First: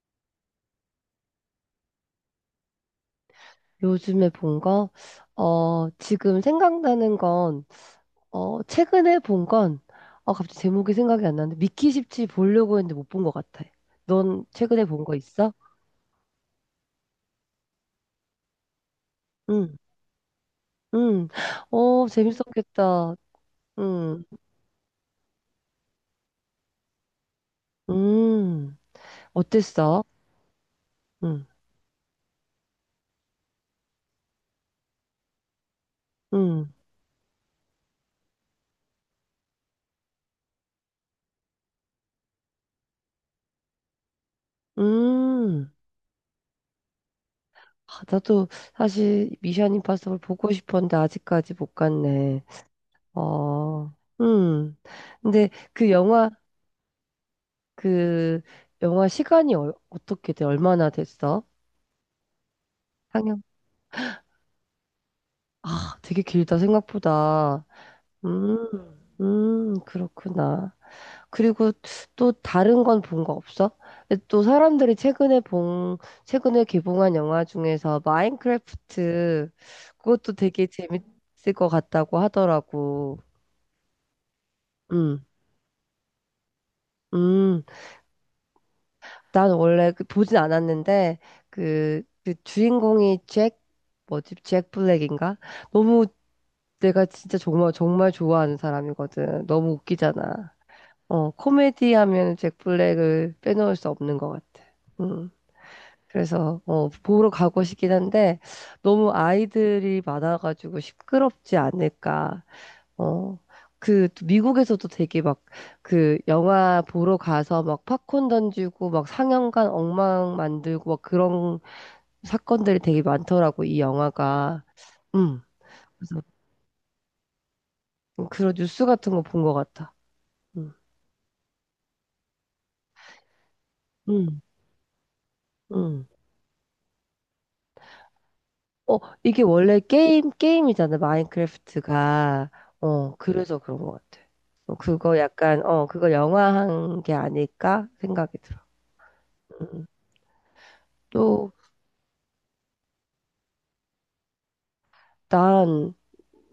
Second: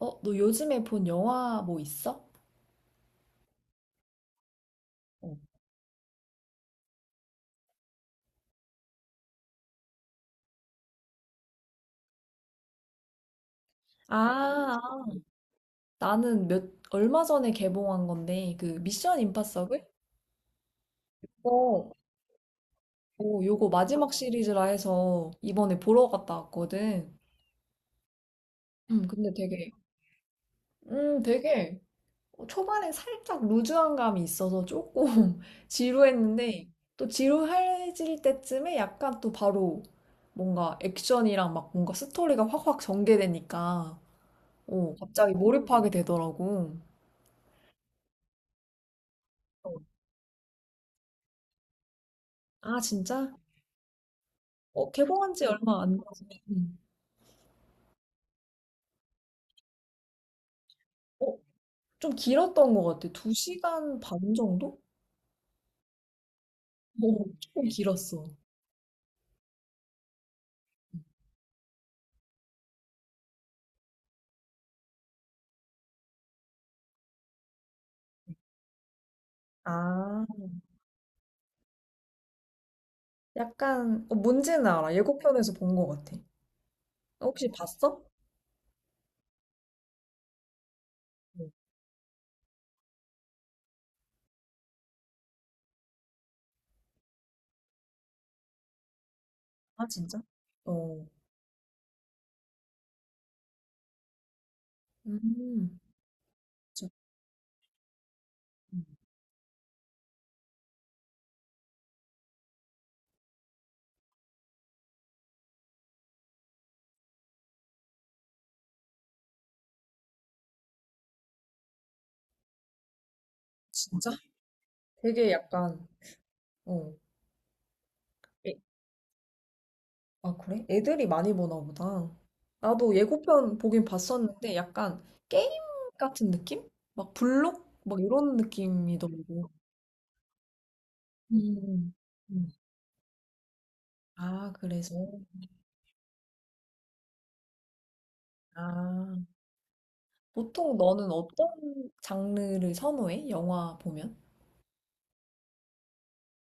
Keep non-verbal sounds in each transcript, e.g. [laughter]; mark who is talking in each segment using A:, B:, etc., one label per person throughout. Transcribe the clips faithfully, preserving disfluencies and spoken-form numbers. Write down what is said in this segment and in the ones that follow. A: 어, 너 요즘에 본 영화 뭐 있어?
B: 요즘에 본 거?
A: 어.
B: 어, 지금 생각나는 건, 어, 최근에 본 건, 어, 갑자기 제목이 생각이 안 나는데, 미키 십칠 보려고 했는데 못 본 것 같아.
A: 아,
B: 넌 최근에 본
A: 아.
B: 거 있어?
A: 나는 몇, 얼마 전에 개봉한 건데, 그 미션
B: 응,
A: 임파서블?
B: 응.
A: 어.
B: 어, 재밌었겠다.
A: 오, 요거 마지막
B: 응,
A: 시리즈라 해서 이번에 보러 갔다 왔거든.
B: 음.
A: 음, 근데 되게,
B: 어땠어?
A: 음,
B: 응,
A: 되게 초반에 살짝 루즈한 감이 있어서 조금 [laughs]
B: 응,
A: 지루했는데, 또 지루해질 때쯤에 약간 또 바로 뭔가 액션이랑 막 뭔가 스토리가 확확 전개되니까, 오, 갑자기
B: 응.
A: 몰입하게 되더라고.
B: 아, 나도 사실 미션 임파서블 보고 싶었는데 아직까지 못 갔네.
A: 아, 진짜?
B: 어, 음.
A: 어, 개봉한 지, 응,
B: 근데
A: 얼마
B: 그
A: 안 돼서.
B: 영화,
A: 음.
B: 그 영화 시간이 얼- 어떻게 돼? 얼마나
A: 어,
B: 됐어?
A: 좀 길었던 것 같아. 두
B: 상영.
A: 시간 반 정도?
B: 아, 되게 길다
A: 어,
B: 생각보다.
A: 조금 길었어.
B: 음, 음, 그렇구나. 그리고 또 다른 건 본 거 없어? 근데 또 사람들이 최근에 본, 최근에 개봉한 영화 중에서 마인크래프트
A: 아,
B: 그것도 되게 재밌을 것 같다고 하더라고.
A: 약간, 어, 뭔지는 알아.
B: 음,
A: 예고편에서 본 것 같아. 어, 혹시
B: 음.
A: 봤어? 어.
B: 난 원래 그 보진 않았는데 그, 그 주인공이 잭 뭐지? 잭 블랙인가? 너무 내가 진짜 정말 정말 좋아하는 사람이거든. 너무
A: 아, 진짜?
B: 웃기잖아.
A: 어,
B: 어, 코미디 하면 잭 블랙을 빼놓을 수 없는 것 같아. 음.
A: 음,
B: 그래서 어,
A: 진-
B: 보러 가고 싶긴 한데
A: 음,
B: 너무 아이들이 많아가지고 시끄럽지 않을까. 어, 그, 미국에서도 되게 막, 그, 영화 보러 가서 막 팝콘 던지고, 막 상영관 엉망 만들고, 막 그런 사건들이 되게 많더라고, 이
A: 진짜?
B: 영화가.
A: 되게
B: 음,
A: 약간,
B: 그래서
A: 어,
B: 음,
A: 에,
B: 그런 뉴스 같은 거 본 것 같아.
A: 아, 그래?
B: 음,
A: 애들이 많이 보나 보다. 나도 예고편 보긴
B: 음,
A: 봤었는데, 약간 게임
B: 음.
A: 같은 느낌? 막 블록? 막 이런
B: 어, 이게
A: 느낌이더라고.
B: 원래 게임, 게임이잖아,
A: 음. 음.
B: 마인크래프트가. 어, 그래서 그런 것 같아.
A: 아,
B: 어,
A: 그래서?
B: 그거 약간, 어, 그거 영화한 게 아닐까 생각이 들어.
A: 아.
B: 음.
A: 보통 너는 어떤
B: 또,
A: 장르를 선호해? 영화 보면?
B: 난,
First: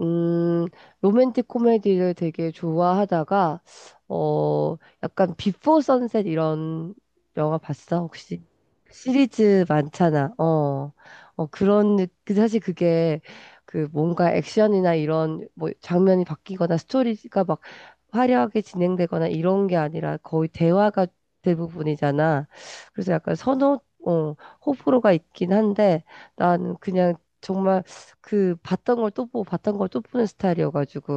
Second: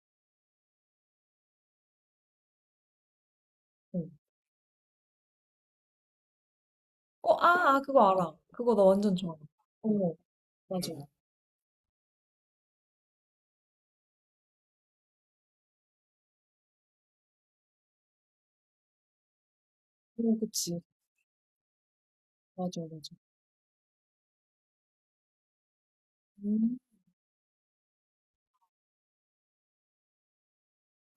B: 음, 로맨틱 코미디를 되게 좋아하다가,
A: 어.
B: 어, 약간 비포 선셋 이런
A: 어,
B: 영화
A: 아, 아,
B: 봤어?
A: 그거 알아.
B: 혹시?
A: 그거 나 완전 좋아.
B: 시리즈
A: 어,
B: 많잖아. 어,
A: 맞아. 어,
B: 어, 그런, 느- 그 사실 그게 그 뭔가 액션이나 이런 뭐 장면이 바뀌거나 스토리가 막 화려하게 진행되거나 이런 게 아니라 거의
A: 그치.
B: 대화가 대부분이잖아.
A: 맞아,
B: 그래서
A: 맞아.
B: 약간 선호, 어, 호불호가 있긴 한데 나는
A: 음.
B: 그냥 정말 그 봤던 걸 또 보고 봤던 걸 또 보는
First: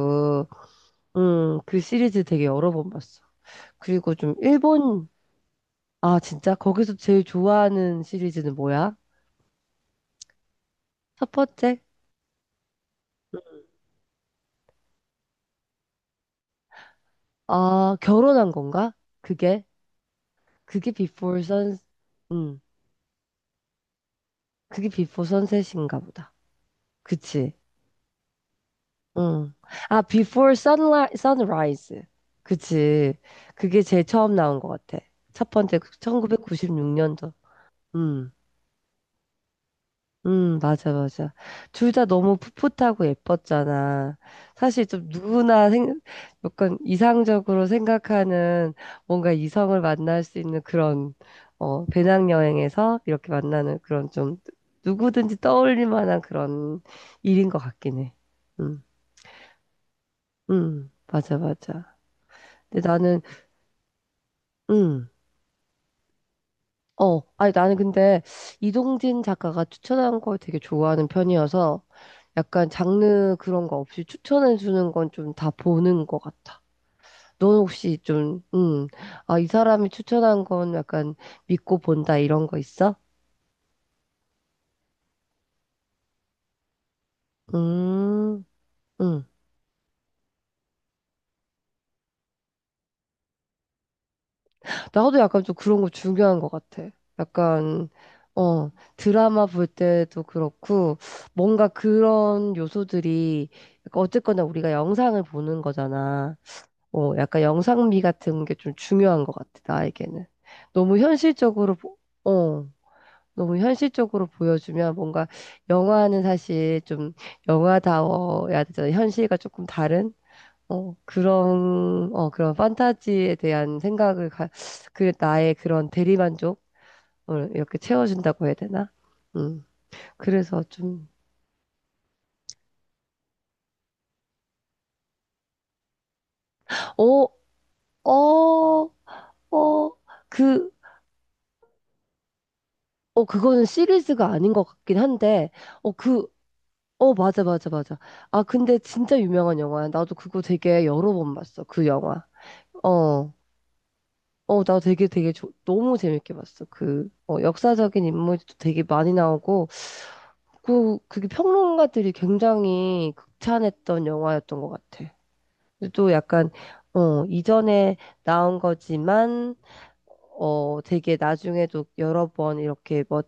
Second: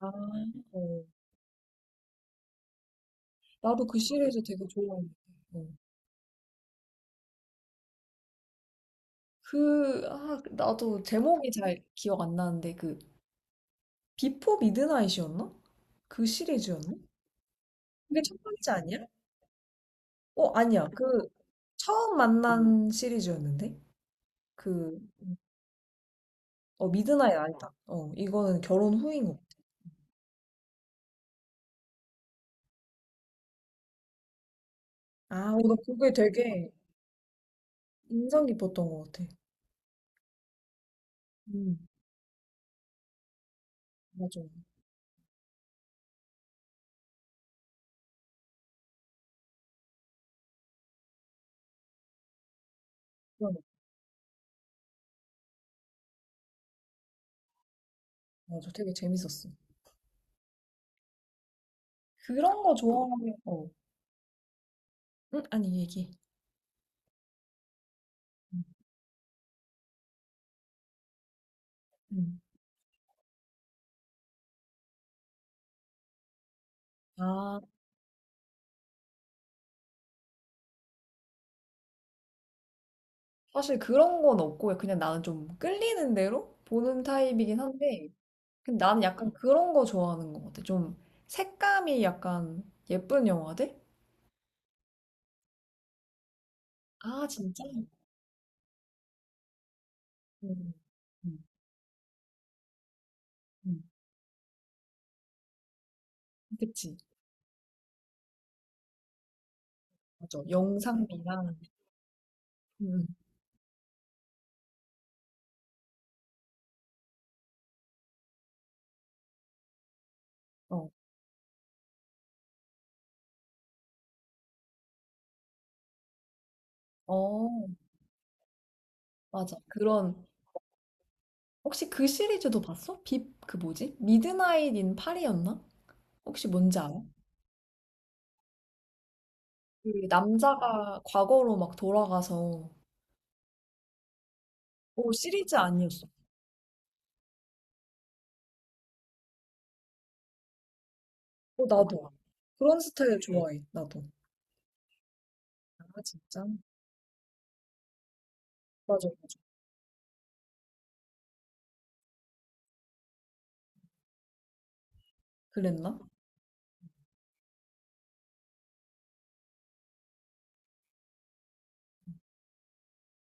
A: 아, 어.
B: 음, 그 시리즈 되게 여러 번 봤어.
A: 나도 그
B: 그리고 좀
A: 시리즈 되게 좋아하
B: 일본
A: 는데 어.
B: 아 진짜 거기서 제일 좋아하는 시리즈는 뭐야?
A: 그, 아, 나도
B: 첫
A: 제목이
B: 번째
A: 잘 기억 안 나는데 그 비포 미드나잇이었나? 그 시리즈였나?
B: 아
A: 그게 첫
B: 결혼한
A: 번째
B: 건가?
A: 아니야?
B: 그게
A: 어, 아니야.
B: 그게
A: 그
B: 비포 선
A: 처음
B: 음,
A: 만난 시리즈였는데?
B: 그게
A: 그,
B: 비포 선셋인가 보다.
A: 어, 미드나잇
B: 그치?
A: 아니다. 어, 이거는 결혼 후인 것 같아.
B: 응. 아 비포 선라 선라이즈. 그치? 그게 제일 처음 나온 것 같아. 첫
A: 아, 어, 나
B: 번째
A: 그게 되게
B: 천구백구십육 년도.
A: 인상 깊었던 것 같아.
B: 음, 맞아, 맞아.
A: 음.
B: 둘 다 너무 풋풋하고 예뻤잖아.
A: 맞아.
B: 사실 좀 누구나 생, 약간 이상적으로 생각하는 뭔가 이성을 만날 수 있는 그런, 어, 배낭여행에서 이렇게
A: 그런, 거.
B: 만나는 그런 좀 누구든지 떠올릴 만한 그런 일인 것 같긴 해.
A: 맞아.
B: 음,
A: 되게 재밌었어.
B: 음, 맞아, 맞아.
A: 그런 거
B: 근데 나는,
A: 좋아하면, 어,
B: 응.
A: 응? 아니, 얘기.
B: 어, 아니 나는 근데
A: 음.
B: 이동진 작가가 추천한 걸 되게 좋아하는 편이어서
A: 음.
B: 약간 장르 그런 거 없이 추천해 주는 건 좀 다 보는 것 같아. 너는
A: 아,
B: 혹시 좀, 음, 아, 이 사람이 추천한 건 약간 믿고 본다 이런 거 있어?
A: 사실 그런 건 없고 그냥 나는 좀 끌리는 대로 보는 타입이긴 한데,
B: 음,
A: 근데 나는
B: 음.
A: 약간 그런 거 좋아하는 것 같아. 좀 색감이 약간 예쁜 영화들?
B: 나도 약간 좀 그런 거 중요한 것 같아.
A: 아, 진짜?
B: 약간, 어, 드라마 볼 때도
A: 음,
B: 그렇고
A: 음,
B: 뭔가 그런 요소들이
A: 음.
B: 약간 어쨌거나 우리가 영상을 보는 거잖아.
A: 그치.
B: 어, 약간 영상미 같은 게 좀 중요한 것 같아, 나에게는.
A: 맞아.
B: 너무
A: 영상미랑.
B: 현실적으로, 보- 어,
A: 음.
B: 너무 현실적으로 보여주면 뭔가 영화는 사실 좀 영화다워야 되잖아. 현실과 조금 다른?
A: 어.
B: 어, 그런, 어, 그런 판타지에 대한 생각을, 가, 그, 나의 그런 대리만족을
A: 어,
B: 이렇게 채워준다고 해야 되나?
A: 맞아.
B: 음,
A: 그런,
B: 그래서 좀,
A: 혹시 그 시리즈도 봤어? 빕, 그 뭐지? 미드나잇 인 파리였나? 혹시 뭔지 알아?
B: 어, 어,
A: 그
B: 어, 그,
A: 남자가 과거로 막 돌아가서,
B: 어, 그거는 시리즈가 아닌 것 같긴
A: 오,
B: 한데,
A: 시리즈
B: 어,
A: 아니었어.
B: 그, 어, 맞아, 맞아, 맞아. 아, 근데 진짜 유명한 영화야. 나도 그거 되게 여러 번 봤어,
A: 오,
B: 그
A: 나도.
B: 영화.
A: 그런 스타일
B: 어,
A: 좋아해, 나도.
B: 어, 나 되게 되게 조- 너무
A: 아,
B: 재밌게
A: 진짜?
B: 봤어. 그, 어, 역사적인 인물도 되게
A: 맞아,
B: 많이
A: 맞아.
B: 나오고, 그, 그게 평론가들이 굉장히 극찬했던 영화였던 것 같아. 근데
A: 그랬나?
B: 또 약간, 어, 이전에 나온 거지만, 어, 되게 나중에도 여러 번 이렇게 뭐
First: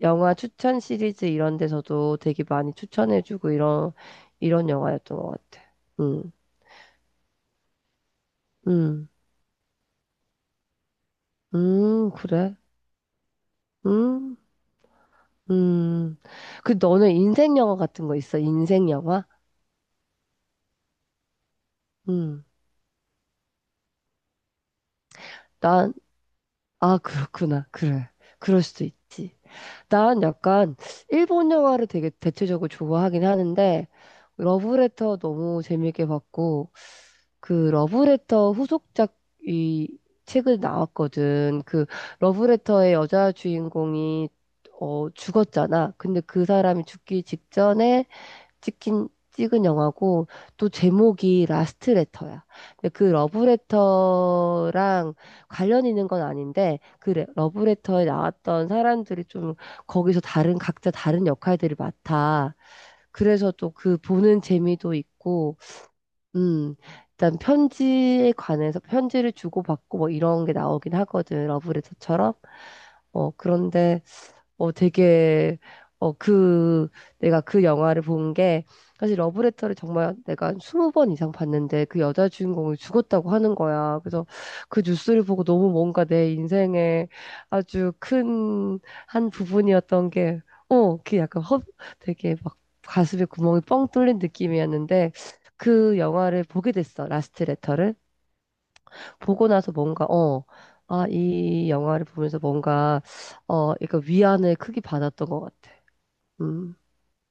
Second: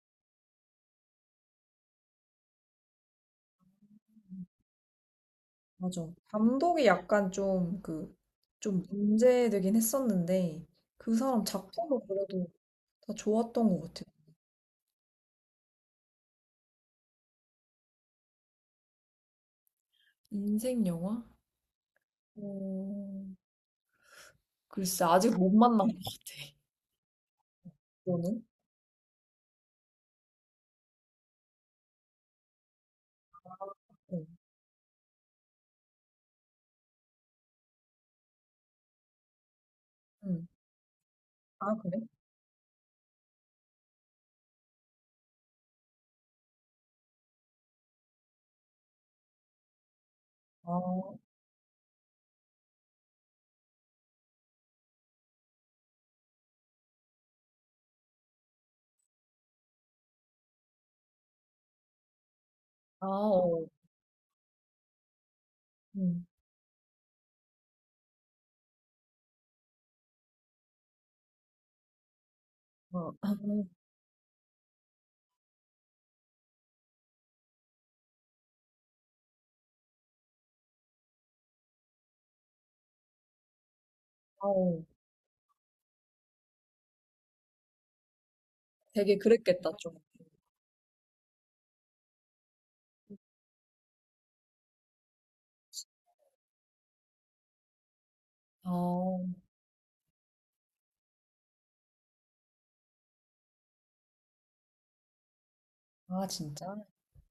B: 영화 추천 시리즈 이런 데서도 되게 많이 추천해주고 이런 이런 영화였던 것 같아.
A: 맞아.
B: 음,
A: 감독이 약간 좀 그, 좀
B: 음,
A: 문제되긴 했었는데, 그 사람 작품은
B: 음,
A: 그래도
B: 그래?
A: 다 좋았던 것 같아.
B: 음, 음. 그 너는 인생 영화 같은 거 있어? 인생 영화?
A: 인생 영화?
B: 음,
A: 어, 글쎄, 아직 못 만난
B: 난,
A: 것 같아.
B: 아, 그렇구나. 그래.
A: 너는?
B: 그럴 수도 있지. 난 약간 일본 영화를 되게 대체적으로 좋아하긴 하는데
A: 응.
B: 러브레터 너무 재밌게 봤고 그 러브레터 후속작 이
A: 응.
B: 책을 나왔거든.
A: 아,
B: 그
A: 그래?
B: 러브레터의 여자 주인공이 어 죽었잖아. 근데 그 사람이 죽기 직전에 찍힌 찍은 영화고 또
A: 아,
B: 제목이 라스트 레터야. 근데 그 러브레터랑 관련 있는 건 아닌데 그 레- 러브레터에 나왔던 사람들이 좀 거기서 다른 각자 다른 역할들을 맡아.
A: 아,
B: 그래서
A: 어.
B: 또 그 보는 재미도 있고
A: 응.
B: 음, 일단 편지에 관해서 편지를 주고받고 뭐 이런 게 나오긴 하거든. 러브레터처럼.
A: 어, 아,
B: 어,
A: 음.
B: 그런데 어, 되게, 어, 그, 내가 그 영화를 본 게, 사실 러브레터를 정말 내가 한 스무 번 이상 봤는데 그 여자 주인공이 죽었다고 하는 거야. 그래서
A: 아, 어.
B: 그 뉴스를 보고 너무 뭔가 내 인생에 아주 큰
A: 되게
B: 한
A: 그랬겠다, 좀.
B: 부분이었던 게, 어, 그 약간 허, 되게 막 가슴에 구멍이 뻥 뚫린 느낌이었는데 그 영화를 보게 됐어. 라스트 레터를.
A: 아,
B: 보고 나서 뭔가, 어, 아, 이 영화를 보면서 뭔가, 어, 약간 위안을 크게 받았던 것 같아.
A: 아, 진짜?
B: 음,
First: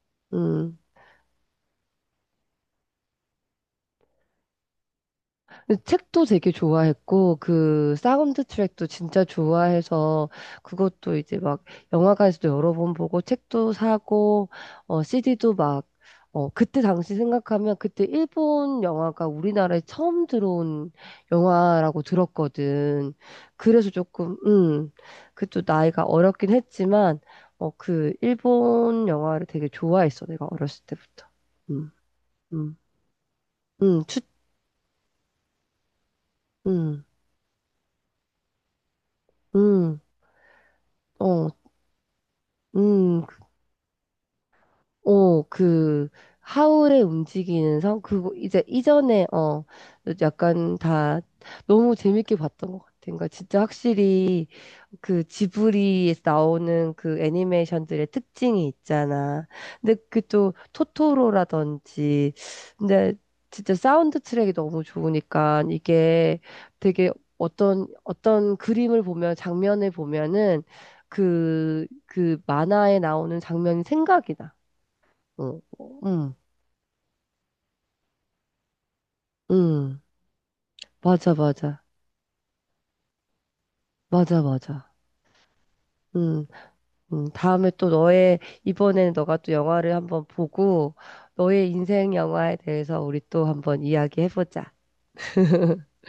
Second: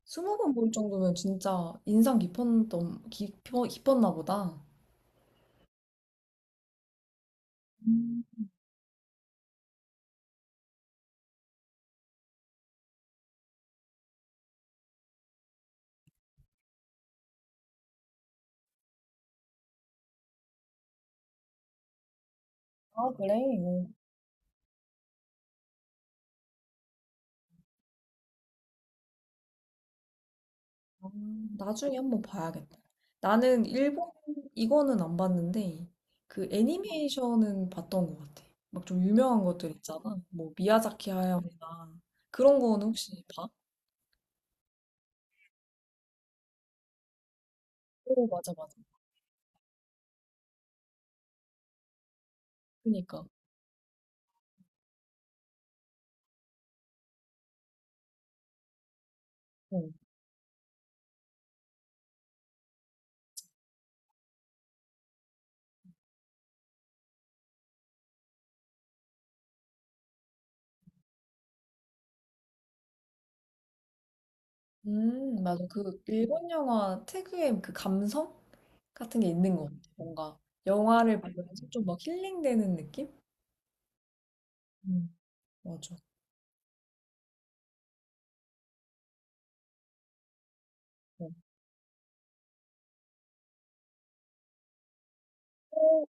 A: 스무 번 볼
B: 음.
A: 정도면 진짜 인상 깊었던, 깊어, 깊었나 보다.
B: 근데 책도 되게 좋아했고, 그
A: 음,
B: 사운드 트랙도 진짜 좋아해서, 그것도 이제 막 영화관에서도 여러 번 보고, 책도 사고, 어, 씨디도 막, 어, 그때 당시 생각하면 그때 일본 영화가 우리나라에 처음 들어온 영화라고
A: 아,
B: 들었거든.
A: 그래? 어.
B: 그래서 조금, 음, 그 또 나이가 어렸긴 했지만, 어, 그 일본 영화를 되게 좋아했어, 내가 어렸을
A: 아,
B: 때부터. 음,
A: 나중에 한번 봐야겠다.
B: 음,
A: 나는
B: 음,
A: 일본,
B: 추,
A: 이거는 안 봤는데, 그
B: 음,
A: 애니메이션은 봤던 것 같아. 막 좀 유명한 것들
B: 음.
A: 있잖아. 뭐, 미야자키
B: 어,
A: 하야오나. 그런 거는 혹시
B: 음.
A: 봐?
B: 어, 그, 하울의 움직이는 성?
A: 오,
B: 그거,
A: 맞아,
B: 이제
A: 맞아.
B: 이전에, 어, 약간 다 너무 재밌게 봤던 것 같아.
A: 그니까.
B: 그러니까 진짜 확실히 그 지브리에서 나오는 그 애니메이션들의 특징이 있잖아.
A: 어.
B: 근데 그 또 토토로라든지, 근데 진짜 사운드 트랙이 너무 좋으니까 이게 되게 어떤, 어떤 그림을 보면, 장면을 보면은 그, 그 만화에 나오는 장면이 생각이 나.
A: 음,
B: 응,
A: 맞아. 그
B: 응,
A: 일본 영화 특유의 그 감성 같은 게 있는 것 같아.
B: 응.
A: 뭔가 영화를
B: 맞아,
A: 보면서
B: 맞아.
A: 좀 막 힐링되는 느낌?
B: 맞아, 맞아.
A: 음, 맞아.
B: 응, 응. 다음에 또 너의, 이번에는 너가 또 영화를 한번 보고,
A: 어,
B: 너의 인생 영화에 대해서 우리 또 한번 이야기해보자.
A: 어,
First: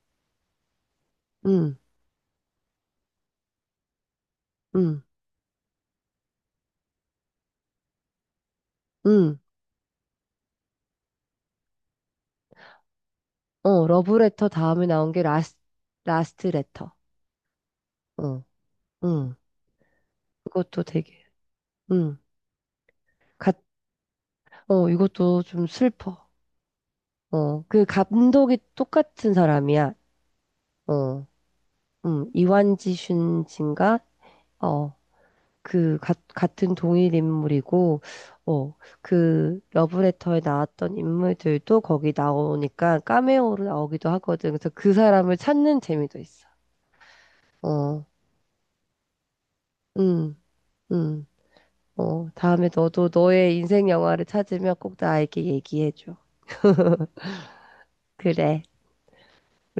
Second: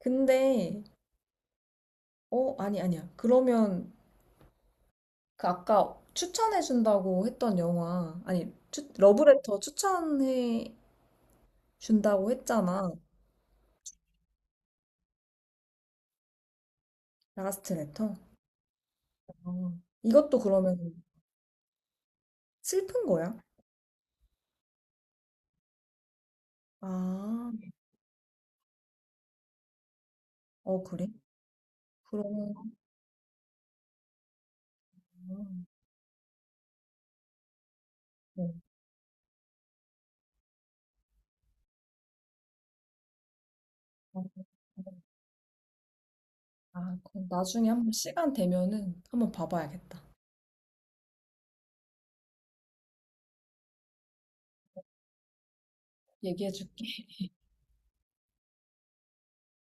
A: 근데,
B: 응,
A: 어, 아니, 아니야. 그러면,
B: 응,
A: 그 아까 추천해준다고 했던 영화, 아니, 추,
B: 응.
A: 러브레터 추천해준다고 했잖아.
B: 어, 러브레터 다음에 나온 게 라스, 라스트 레터.
A: 라스트 레터.
B: 어, 응.
A: 아, 이것도
B: 그것도
A: 그러면
B: 되게, 응.
A: 슬픈 거야?
B: 갓, 어, 이것도 좀 슬퍼.
A: 아,
B: 어, 그 감독이 똑같은 사람이야.
A: 어, 그래?
B: 어, 응.
A: 그러면,
B: 이완지 슌진가? 어.
A: 아,
B: 그 가- 같은 동일 인물이고 어, 그 러브레터에 나왔던 인물들도 거기 나오니까 카메오로 나오기도
A: 어,
B: 하거든. 그래서
A: 아,
B: 그 사람을 찾는 재미도 있어.
A: 아, 그럼 나중에 한번
B: 어,
A: 시간 되면은 한번 봐봐야겠다.
B: 음, 음, 어, 다음에 너도 너의 인생 영화를 찾으면 꼭 나에게 얘기해줘.
A: 얘기해줄게.
B: 그래. 우리